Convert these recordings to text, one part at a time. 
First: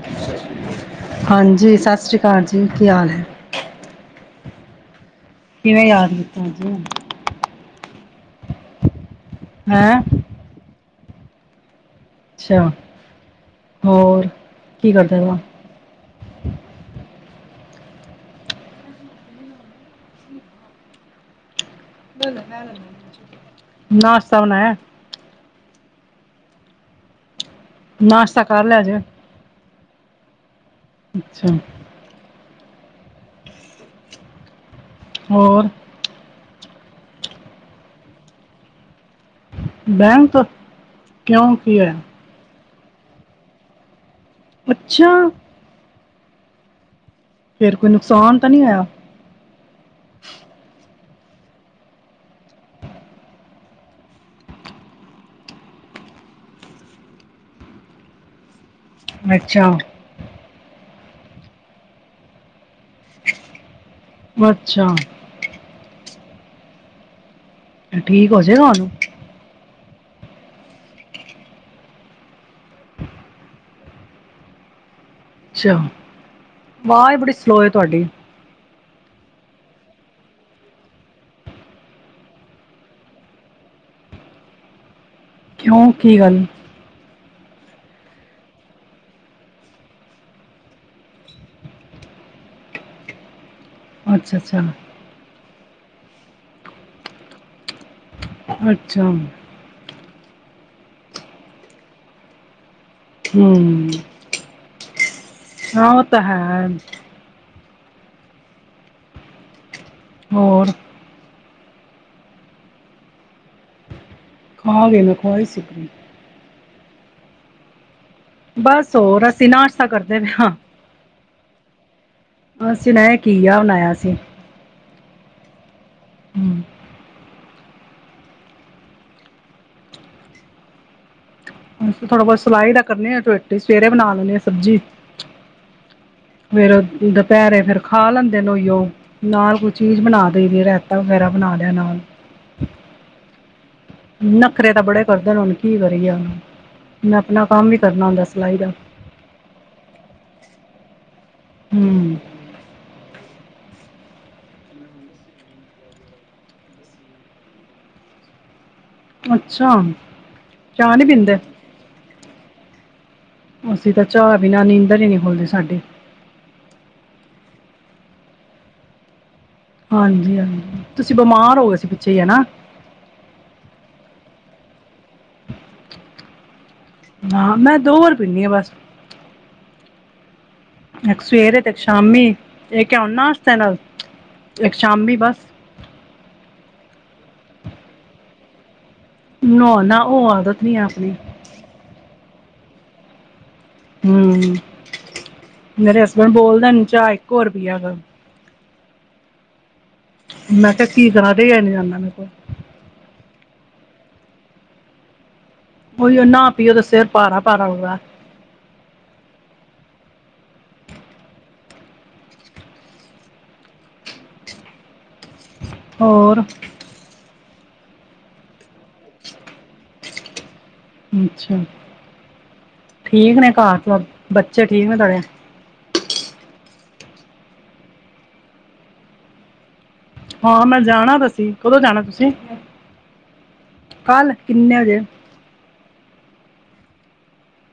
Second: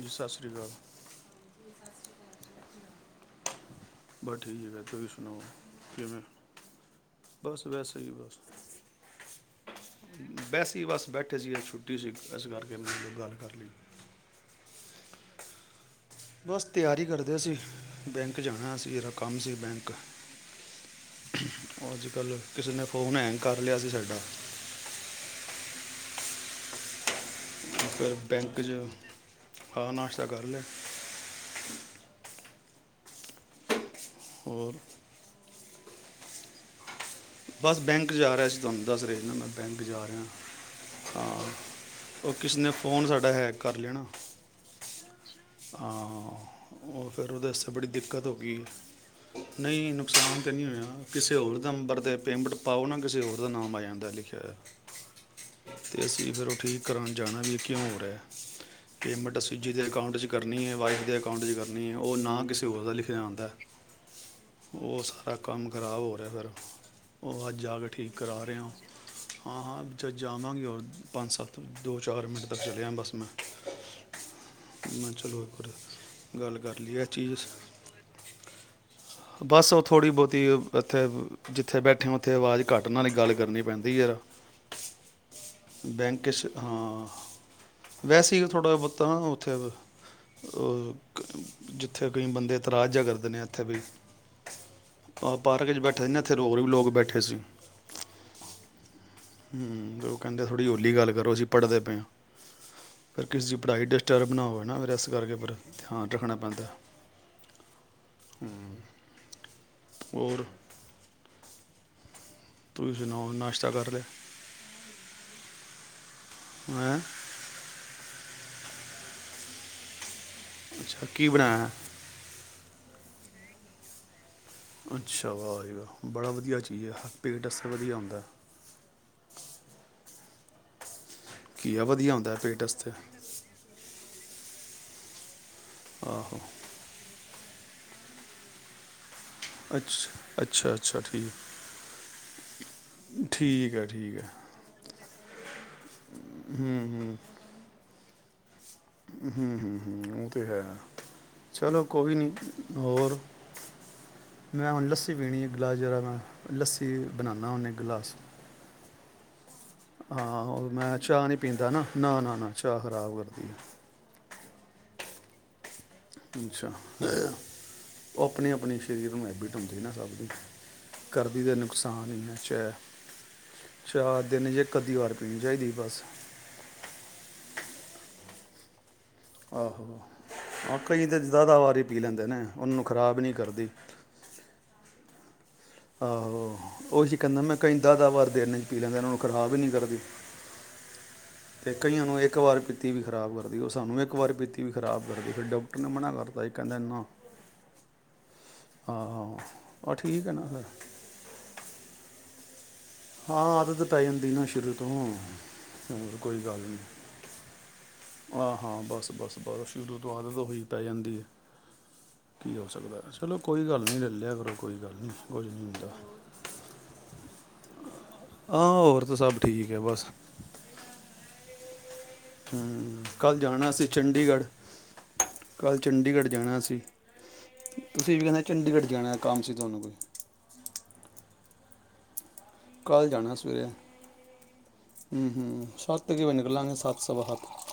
ਜੀ ਸਤਿ ਸ੍ਰੀ ਅਕਾਲ ਹਾਂਜੀ, ਸਤਿ ਸ਼੍ਰੀ ਅਕਾਲ ਜੀ। ਹੁਣ, ਕੀ ਹਾਲ ਹੈ? ਬਸ ਠੀਕ ਹੈ, ਤੁਸੀਂ ਸੁਣਾਓ? ਕਿਵੇਂ ਯਾਦ ਕੀਤਾ ਅੱਜ? ਸਹੀ ਬੱਸ ਵੈਸੇ ਈ ਬੱਸ ਬੈਠੇ ਜੀ, ਅੱਜ ਤੁਸੀਂ ਇਸ ਅੱਛਾ ਕਰਕੇ ਮੈਂ ਕਿਹਾ ਗੱਲ ਕਰ ਲਈ ਏ ਹੋਰ [unintelligible] ਦੇ ਅਸੀ, ਬੈਂਕ ਜਾਣਾ ਏ ਅਸੀ ਇਹਦਾ ਕੰਮ ਸੀ ਬੈਂਕ। ਅੱਜ ਕੱਲ ਕਿਸੇ ਨੇ ਫੋਨ ਹੈਂਗ ਕਰ ਲਿਆ ਸੀ ਸਾਡਾ ਨਾਸ਼ਤਾ ਬਣਾਇਆ ਏ। ਫਿਰ ਨਾਸ਼ਤਾ ਬੈਂਕ ਕਰ 'ਚ ਲਿਆ ਜੇ। ਹਾਂ, ਨਾਸ਼ਤਾ ਕਰ ਲਿਆ। ਅੱਛਾ। ਹੋਰ ਹੋਰ ਬਸ ਬੈਂਕ ਜਾ ਰਿਹਾ ਸੀ, ਤੁਹਾਨੂੰ ਦੱਸ ਰਿਹਾ ਸੀ। ਨਾ ਮੈਂ ਬੈਂਕ ਜਾ ਰਿਹਾ, ਹਾਂ ਕਿਉਂ ਕੀ ਹੋਇਆ ਉਹ ਕਿਸੇ ਨੇ ਫੋਨ ਸਾਡਾ ਹੈਕ ਕਰ ਲੈਆ ਨਾ। ਅੱਛਾ ਹਾਂ ਔਰ ਪਰ ਉਹਦੇ ਸੇ ਫੇਰ ਬੜੀ ਕੋਈ ਦਿੱਕਤ ਹੋ ਨੁਕਸਾਨ ਤਾਂ ਗਈ, ਨਹੀਂ ਹੋਇਆ ਨਹੀਂ ਨੁਕਸਾਨ ਤੇ ਨੀ ਹੋਇਆ। ਕਿਸੇ ਹੋਰ ਨੰਬਰ ਦੇ ਪੇਮੈਂਟ ਪਾਓ ਨਾ, ਕਿਸੇ ਹੋਰ ਦਾ ਨਾਮ ਆ ਜਾਂਦਾ ਲਿਖਿਆ ਹੋਇਆ, ਤੇ ਅਸੀ ਫਿਰ ਉਹ ਠੀਕ ਕਰਾਉਨ ਜਾਨਾ, ਵਈ ਇਹ ਕਿਉਂ ਹੋ ਰਿਹਾ। ਪੇਮੈਂਟ ਅੱਸੀ ਅੱਛਾ ਜਿਹਦੇ ਅਕਾਊਂਟ ਚ ਕਰ ਕਰਨੀ ਏ, ਵਾਈਫ ਦੇ ਅਕਾਊਂਟ ਚ ਕਰਨੀ ਹੈ, ਉਹ ਨਾ ਕਿਸੇ ਕਿਸੇ‌ ਹੋਰ ਦਾ ਲਿਖਿਆ ਆਦਾ ਏ, ਅੱਛਾ ਉਹ ਸਾਰਾ ਕੰਮ ਖਰਾਬ ਹੋ ਰਿਹਾ ਫਿਰ। ਉਹ ਅੱਜ ਜਾ ਕੇ ਠੀਕ ਹੋ ਕਰਾ ਜਾਏਗਾ ਰਿਹਾਂ, ਉਹਨੂੰ ਹਾਂ-ਹਾਂ। ਚ ਜਾਵਾਂਗੇ ਹੋਰ ਪੰਜ ਸੱਤ ਦੋ ਚਾਰ ਮਿੰਟ ਤੱਕ ਚਲਿਆ ਬੱਸ ਮੈਂ, ਮ ਚਲੋ ਇਕ ਵਾਰ ਅੱਛਾ ਗੱਲ ਕਰ ਲਈਏ ਇਹ ਆਵਾਜ਼ ਬੜੀ ਚੀਜ਼ ਸਲੋਅ ਹੈ ਤੁਹਾਡੀ ਬਸ ਉਹ ਥੋੜ੍ਹੀ ਬਹੁਤੀ ਇੱਥੇ, ਜਿੱਥੇ ਬੈਠ ਠੇ ਹਾਂ ਉੱਥੇ ਆਵਾਜ ਘੱਟ ਨਾਲ ਹੀ ਗੱਲ ਕਰਨੀ ਪੈਂਦੀ ਐ। ਕਿਉਂ ਕੀ ਬੈਂਕ ਗੱਲ ਚ ਹਾਂ ਵੈਸੇ ਹੀ, ਥੋੜ੍ਹਾ ਬਹੁਤਾ ਉੱਥੇ ਆ ਕ ਜਿੱਥੇ ਕਈ ਬੰਦੇ ਇਤਰਾਜ ਜਿਹਾ ਕਰਦੇ ਨੇਂ। ਇਥੇ ਵੀ ਅੱਛਾ ਅੱਛਾ ਆਪ ਪਾਰਕ ਚ ਬੈਠੇ ਰਹਿਣੇ, ਇੱਥੇ [unintelligible] ਬੈਠੇ ਸੀ। ਅੱਛਾ ਹੂੰ ਤੇ ਉਹ ਕਹਿੰਦੇ ਥੋੜੀ ਜਿਹੀ ਹੋਲੀ ਗੱਲ ਕਰੋ, ਅਸੀ ਪੜਦੇ ਪਏ ਹਾਂ। ਫਿਰ ਕਿਸੇ ਦੀ ਪੜ੍ਹਾਈ ਡਿਸਟਰਬ ਨਾ ਹੋਵੇ ਨਾ, ਫਿਰ ਇਸ ਕਰਕੇ ਫਿਰ ਹਾਂ ਉਹ ਧਿਆਨ ਤਾਂ ਰੱਖਣਾ ਪੈਂਦਾ ਹੈ ਐ। ਹੂੰ ਹੋਰ ਤੁਸੀ ਸੁਣਾਓ, ਨਾਸ਼ਤਾ ਕਰ ਲਿਆ। ਖਾ ਲਿਆ ਮੈਂ ਖਵਾਈ ਸੀ ਪੂਰੀ ਹੈਂ, ਬਸ ਹੋਰ ਅਸੀ ਨਾਸ਼ਾ ਕਰਦੇ [inaudible] [inaudible] ਅੱਛਾ ਕੀ ਬਣਾਇਆ ਅੱਛਾ, ਵਾਹ ਜੀ ਵਾਹ! ਬੜਾ ਵਧੀਆ ਹਮ ਚੀਜ਼ ਐ। ਪਿਡਸਕ ਵਧੀਆ ਆਉਂਦਾ। ਅਸੀਂ ਥੋੜਾ ਹੁੰਦਾ ਹੈ ਬਹੁਤ ਪੇਟ ਸਿਲਾਈ ਦਾ ਵਾਸਤੇ ਕਰਨੇ ਆਂ, ਰੋਟੀ ਸਵੇਰੇ ਬਣਾ ਲੈਣੇ ਆਂ ਅਸੀਂ। ਸਬਜ਼ੀ ਆਹੋ ਫਿਰ ਉਹ ਦੁਪਹਿਰੇ ਫਿਰ ਖਾ ਲੈਂਦੇ ਨੇ ਉਹੀਓ। ਨਾਲ ਕੋਈ ਚੀਜ਼ ਅੱਛਾ ਬਣਾ ਦੇਈ ਦੀ ਐ ਅੱਛਾ ਰਾਇਤਾ ਅੱਛਾ ਵਗੈਰਾ ਠੀਕ ਬਣਾ ਲਿਆ ਨਾਲ। ਠੀਕ ਹੈ ਠੀਕ ਹੈ ਨਖਰੇ ਤਾਂ ਬੜੇ ਕਰਦੇ ਨੇ ਹੁਣ ਕੀ ਕਰੀਏ ਹੁਣ, ਹੂੰ ਮੈਂ ਆਪਣਾ ਕੰਮ ਵੀ ਕਰਨਾ ਹੁੰਦਾ ਸਿ ਸਿਲਾਈ ਦਾ। ਹੂੰ-ਹੂੰ-ਹੂੰ, ਉਹ ਤੇ ਹੈ। ਚਲੋ ਹਮ ਕੋਈ ਨਹੀਂ ਹੋਰ ਮੈਂ ਹੁਣ ਲੱਸੀ ਪੀਣੀ ਐ ਗਲਾਸ ਜਿਹੜਾ ਮੈਂ ਲੱਸੀ ਬਣਾਨਾ ਹੁੰਨਾ ਇੱਕ ਗਲਾਸ। [inaudible] ਹਾਂ ਮੈਂ ਚਾਹ ਨੀ ਪੀਂਦਾ ਨਾ- ਨਾ- ਨਾ- ਨਾ। [inaudible] ਅਸੀਂ ਤਾਂ ਚਾਹ ਬਿਨਾ ਨੀਂਦਰ ਨੀ ਬੋਲਦੇ ਸਾਡੇ ਅੱਛਾ ਆਪਣੀ ਆਪਣੇ ਸਰੀਰ ਨੂੰ ਹੈਬਿਟ ਸਭ ਦਾ ਹਾਂਜੀ ਹਾਂਜੀ ਤੁਸੀਂ ਕਰਦੀ ਬਿਮਾਰ ਹੋ ਗਏ ਸੀ ਪਿੱਛੇ ਨੁਕਸਾਨ ਹੀ ਹੈ ਹਨਾ ਚਾਹ ਇਕ ਅੱਧੀ ਵਾਰ [unintelligible] ਪੀਨੀ ਆ ਬਸ [unintelligible] ਆ ਕਈ ਤਾਂ ਜ਼ਿਆਦਾ ਸਵੇਰੇ ਤੇ ਵਾਰੀ ਪੀ ਲੈਂਦੇ ਸ਼ਾਮੀ ਨੇ ਉਹਨਾਂ ਨੂੰ ਇਹ ਕ ਖਰਾਬ ਆਉਨਾ ਨਹੀਂ ਤ ਕਰਦੀ ਨਾਲ ਇੱਕ ਸ਼ਾਮੀ ਬਸ [unintelligible] ਪੀ ਲੈਂਦੇ ਉਹਨਾਂ ਨੂੰ ਖ਼ਰਾਬ ਹੀ ਨਹੀਂ ਕਰਦੀ ਨਹਾਉਣਾ ਉਹ ਆਦਤ ਨੀ ਆਪਣੀ ਅਤੇ ਕਈਆਂ ਨੂੰ ਇੱਕ ਇੱਕ ਵਾਰ ਪੀਤੀ ਵੀ ਖਰਾਬ ਕਰ ਉਹ ਸਾਨੂੰ ਇੱਕ ਵਾਰੀ ਹੂੰ ਪੀਤੀ ਵੀ ਖ਼ਰਾਬ ਕਰਦੀ ਫਿਰ ਡਾਕਟਰ ਨੇ ਮੇਰੇ ਮਨਾ ਹਸਬੈਂਡ ਕਰਤਾ ਬੋਲਦੇ ਕਹਿੰਦਾ ਨੇ ਨਾ ਚਾਹ ਇੱਕੋ ਰੁਪਈਆ ਕਰ [unintelligible] [unintelligible] ਫੇਰ ਕੀ ਕਰਾਂ ਰਿਹਾ ਨੀ ਜਾਂਦਾ ਮੇਰੇ ਕੋਲ। ਹਾਂ ਆਦਤ ਪੈ ਜਾਂਦੀ ਨਾ ਸ਼ੁਰੂ ਤੋਂ। ਹੋਰ ਉਹੀਓ ਕੋਈ ਨਾ ਗੱਲ ਪੀਓ ਨੀ, ਤੇ ਸਿਰ ਭਾਰਾ ਭਾਰਾ ਹੁੰਦਾ ਹਾਂ -ਹਾਂ, ਬਸ-ਬਸ- ਬਸ ਸ਼ੁਰੂ ਤੋਂ ਆਦਤ ਹੈ ਹਾਂ ਪੈ ਜਾਂਦੀ ਏ ਕੀ ਹੋ ਸਕਦਾ ਹੈ ਚਲੋ ਕੋਈ ਗੱਲ ਨੀ ਲੈ ਲਿਆ ਕਰੋ ਕੋਈ ਗੱਲ ਨੀ। ਹੋਰ ਹਾਂ ਹੋਰ ਤਾਂ ਸਭ ਠੀਕ ਹੈ ਬਸ। ਅੱਛਾ ਠੀਕ ਕੱਲ੍ਹ ਨੇ ਜਾਣਾ ਘਰ ਸੀ ਸਭ ਚੰਡੀਗੜ੍ਹ, ਬੱਚੇ ਠੀਕ ਨੇ ਤੁਹਾਡੇ ਕੱਲ੍ਹ ਚੰਡੀਗੜ੍ਹ ਜਾਣਾ ਸੀ। ਤੁਸੀਂ ਵੀ ਕਹਿੰਦੇ ਚੰਡੀਗੜ੍ਹ ਜਾਣੈ, ਕੰਮ ਸੀ ਤੁਹਾਨੂੰ ਕੋਈ। ਹਾਂ ਮੈਂ ਜਾਣਾ ਤਾਂ ਸੀਂ ਕਦੋਂ ਜਾਣਾ ਤੁਸੀਂ? ਕੱਲ ਜਾਣਾ ਸਵੇਰੇ, ਕੱਲ ਕਿੰਨੇ ਵਜੇ ਹਮ-ਹਮ ਸਤ ਕਿ ਵਜ ਨਿਕਲਾਂਗੇ ਸਤ-ਸਵਾ- ਸਤ।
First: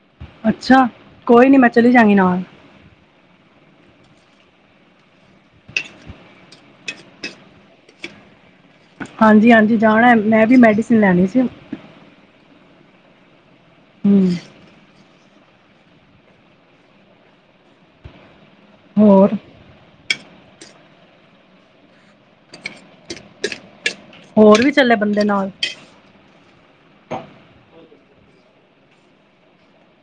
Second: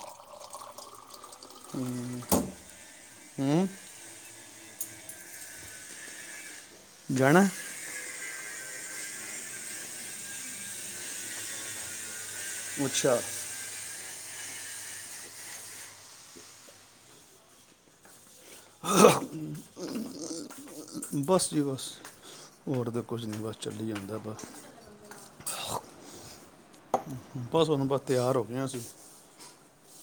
ਅੱਛਾ, ਕੋਈ ਨੀ ਮੈਂ ਚਲੀ ਜਾਂਗੀ ਨਾਲ। ਹੰ ਜਾਣੈ? ਹਾਂਜੀ-ਹਾਂਜੀ ਜਾਣਾ, ਮੈਂ ਵੀ ਮੈਡੀਸਿਨ ਲੈਣੀ ਸੀ। ਅੱਛਾ ਹੰ ਹੋਰ [unintelligible] ਬਸ ਜੀ ਬਸ, ਹੋਰ ਤਾਂ ਕੁਛ ਨੀ ਬਸ। ਚੱਲੀ ਜਾਂਦਾ ਬਸ ਹੋਰ ਵੀ ਚੱਲੇ ਬੰਦੇ ਨਾਲ? ਬਸ ਹੁਣ ਬਸ ਤਿਆਰ ਹੋ ਗਏ ਆ ਅਸੀਂ,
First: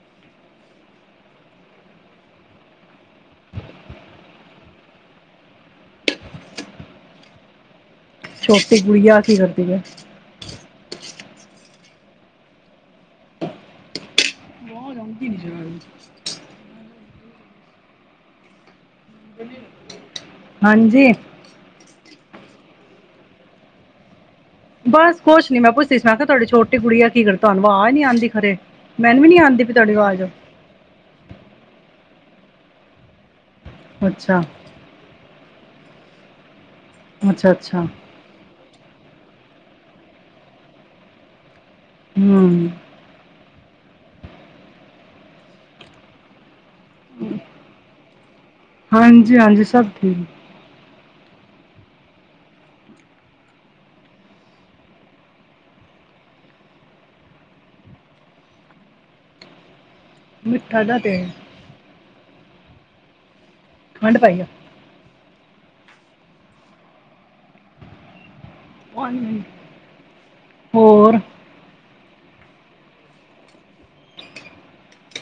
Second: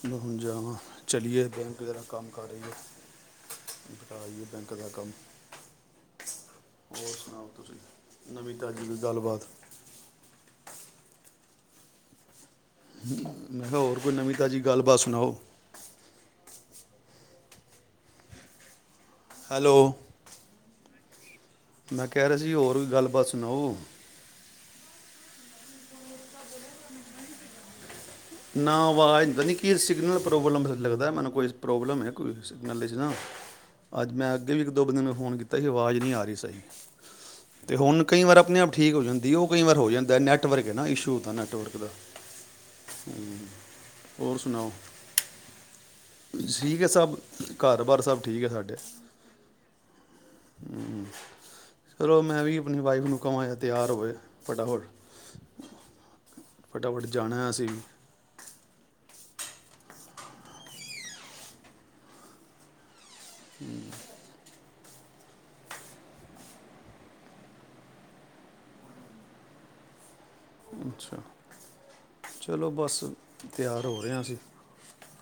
ਬਹ ਹੁਣ ਜਾਵਾ, ਚਲੀਏ ਬੈਂਕ ਜਰਾ ਕੰਮ ਕਰ ਆਈਏ, ਬੈਂਕ ਦਾ ਕੰਮ, ਹੋਰ ਸੁਣਾਓ ਤੁਸੀਂ। ਨਵੀਂ ਛੋਟੀ ਤਾਜੀ ਕੋਈ ਗੁੜੀਆ ਕੀ ਗੱਲਬਾਤ ਕਰਦੀ ਏ? ਹੋਰ ਕੋਈ ਨਵੀਂ ਤਾਜ਼ੀ ਗੱਲਬਾਤ ਆਵਾਜ਼ ਆਉਂਦੀ ਸੁਣਾਓ। ਨੀ ਜਰਾ ਵੀ। ਹੈਲੋ ਹਾਂਜੀ ਮੈਂ ਕਹਿ ਰਿਹਾ ਸੀ ਹੋਰ ਵੀ ਗੱਲਬਾਤ ਸੁਣਾਓ ਬਸ ਕੁਛ ਨੀ ਮੈਂ ਪੁੱਛਦੀ ਸਾਂ, ਕਿ ਤੁਹਾਡੀ ਤੁਹਾਡੀ ਛੋਟੀ ਗੁਡੀਆ ਕੀ ਕਰ ਤੁਹਾਨੂੰ ਵਾਜ ਨੀ ਆਂਦੀ। ਖਰੇ। ਨਾ ਮੈਨੂੰ ਵੀ ਆਵਾਜ਼ ਪਤਾ ਨੀ ਆਂਦੀ ਪਈ ਕਿ ਤੁਹਾਡੀ ਸਿਗਨਲ ਆਵਾਜ਼ ਪ੍ਰੋਬਲਮ ਲੱਗਦਾ, ਮੈਨੂੰ ਕੋਈ ਪ੍ਰੋਬਲਮ ਹੈ। ਕੋਈ ਸਿਗਨਲ ਚ ਨਾ ਅੱਜ ਮੈਂ ਅੱਛਾ ਅੱਗੇ ਵੀ ਇੱਕ ਦੋ ਬੰਦੇ ਨੂੰ ਫੋਨ ਕੀਤ ਤੇ ਜੋ ਆਵਾਜ਼ ਨੀਂ ਆ ਰੀ ਸਹੀ। ਅੱਛਾ ਤੇ ਅੱਛਾ ਹੁਣ ਕਈ ਵਾਰ ਅਪਣੇ ਆਪ ਠੀਕ ਹੋ ਜਾਂਦ ਦੀ ਉਹ ਕਈ ਵਾਰ ਹੋ ਜਾਂਦਾ, ਨੈਟਵਰਕ ਏ ਨਾ, ਇਸ਼ੂ ਹੁੰਦਾ ਨੈੱਟਵਰਕ ਹੂੰ ਹੋਰ ਸੁਣਾਓ, ਸੀਕ ਹੈ ਸਭ ਘਰ- ਬਾਰ ਸਭ। ਠੀਕ ਹੈ ਸਾਡੇ ਹਾਂਜੀ ਹਾਂਜੀ ਸਭ ਠੀਕ। ਹਮ। ਚਲੋ ਮੈਂ ਵੀ ਆਪਣੀ ਵਾਈਫ ਨੂੰ ਕਵਾਂ, ਤਿਆਰ ਹੋਵੇ ਫਟਾਫਟ ਫਟਾਫਟ ਜਾਣਾ ਅਸੀਂ। ਮਿੱਠਾ ਜ ਤੇ। ਖੰਡ ਪਾਈ ਆ। ਹਨ। [inaudible] ਅੱਛਾ। ਚਲੋ ਬਸ ਤਿਆਰ ਹੋ ਰਹੇ ਹਾਂ ਅਸੀਂ,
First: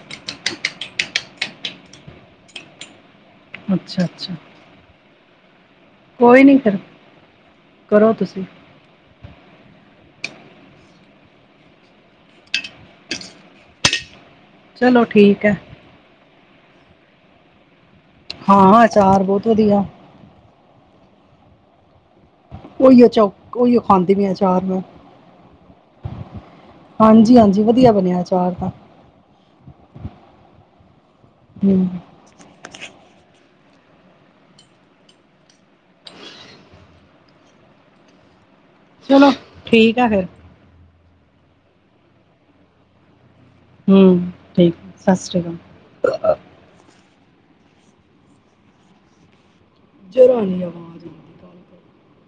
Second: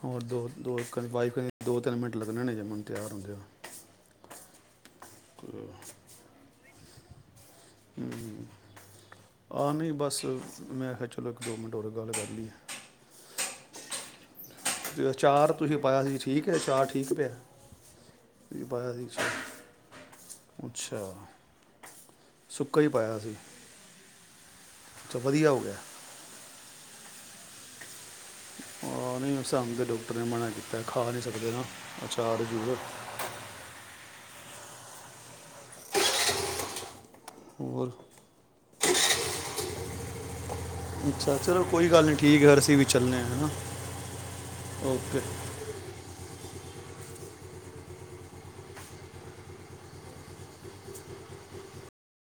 ਹੋਰ ਦੋ ਦੋ ਕ ਬਾਈ ਕਦੇ ਦੋ ਤਿੰਨ ਮਿੰਟ ਲੱਗਣੇ ਨੇ ਜ ਮੈਨ ਤਿਆਰ ਹੁੰਦੇ ਹੋਣ। ਅੱਛਾ-ਅੱਛਾ! ਹੂੰ ਕੋਈ ਨੀ ਫਿਰ। ਕਰੋ ਤੁਸੀਂ। ਅ ਨਹੀਂ ਬਸ ਮੈਂ ਕਿਹਾ, ਚਲੋ ਇੱਕ ਦੋ ਮਿੰਟ ਉਰੇ ਗੱਲ ਕਰ ਲਈ ਹੈ। ਚਲੋ ਠੀਕ ਹੈ ਚਾਰ ਤੁਸੀਂ ਪਾਇਆ ਸੀ ਠੀਕ। ਮੈ ਕਿਹਾ ਅਚਾਰ ਠੀਕ ਪਿਆ? ਹਾਂ ਪਾਇਆ ਸੀ ਅਚਾਰ ਬਹੁਤ ਵਧੀਆ। ਅੱਛਾ ਸੁੱਕਾ ਹੀ ਹੋਇਓ ਚ ਪਾਇਆ ਸੀ ਹੋਈਓ ਖਾਂਦੀ ਵੀੈਂ ਆਚਾਰ ਮੈਂ। ਅੱਛਾ ਵਧੀਆ ਹੋ ਗਿਆ [unintelligible] ਹਾਂਜੀ ਹਾਂਜੀ ਵਧੀਆ ਬਣਿਆ। ਅਚਾਰ ਤਾਂ ਆਹ ਨਹੀਂ ਸਮਝ ਡੋ। ਨੇ ਮਨਾ ਕੀਤਾ ਖਾ ਨਹੀ ਸਕਦਾ। ਹੂੰ ਅਛਾੜ ਜ਼ੂਰ। [inaudible] ਹੋਰ। ਚਲੋ ਠੀਕ ਆ ਫੇਰ। ਅੱਛਾ ਚਲੋ ਕੋਈ ਗੱਲ ਨਹੀਂੀ ਠੀਕ ਹੈ ਫ ਅਸੀਂ ਵੀ ਚੱਲੇ ਹਾਂ ਹਨਾ। ਹਮ ਠੀਕ ਸਤਿ ਸ਼੍ਰੀ ਅਕਾਲ। ਜਰਾਨ ਆਵਾਜ਼ ਆ।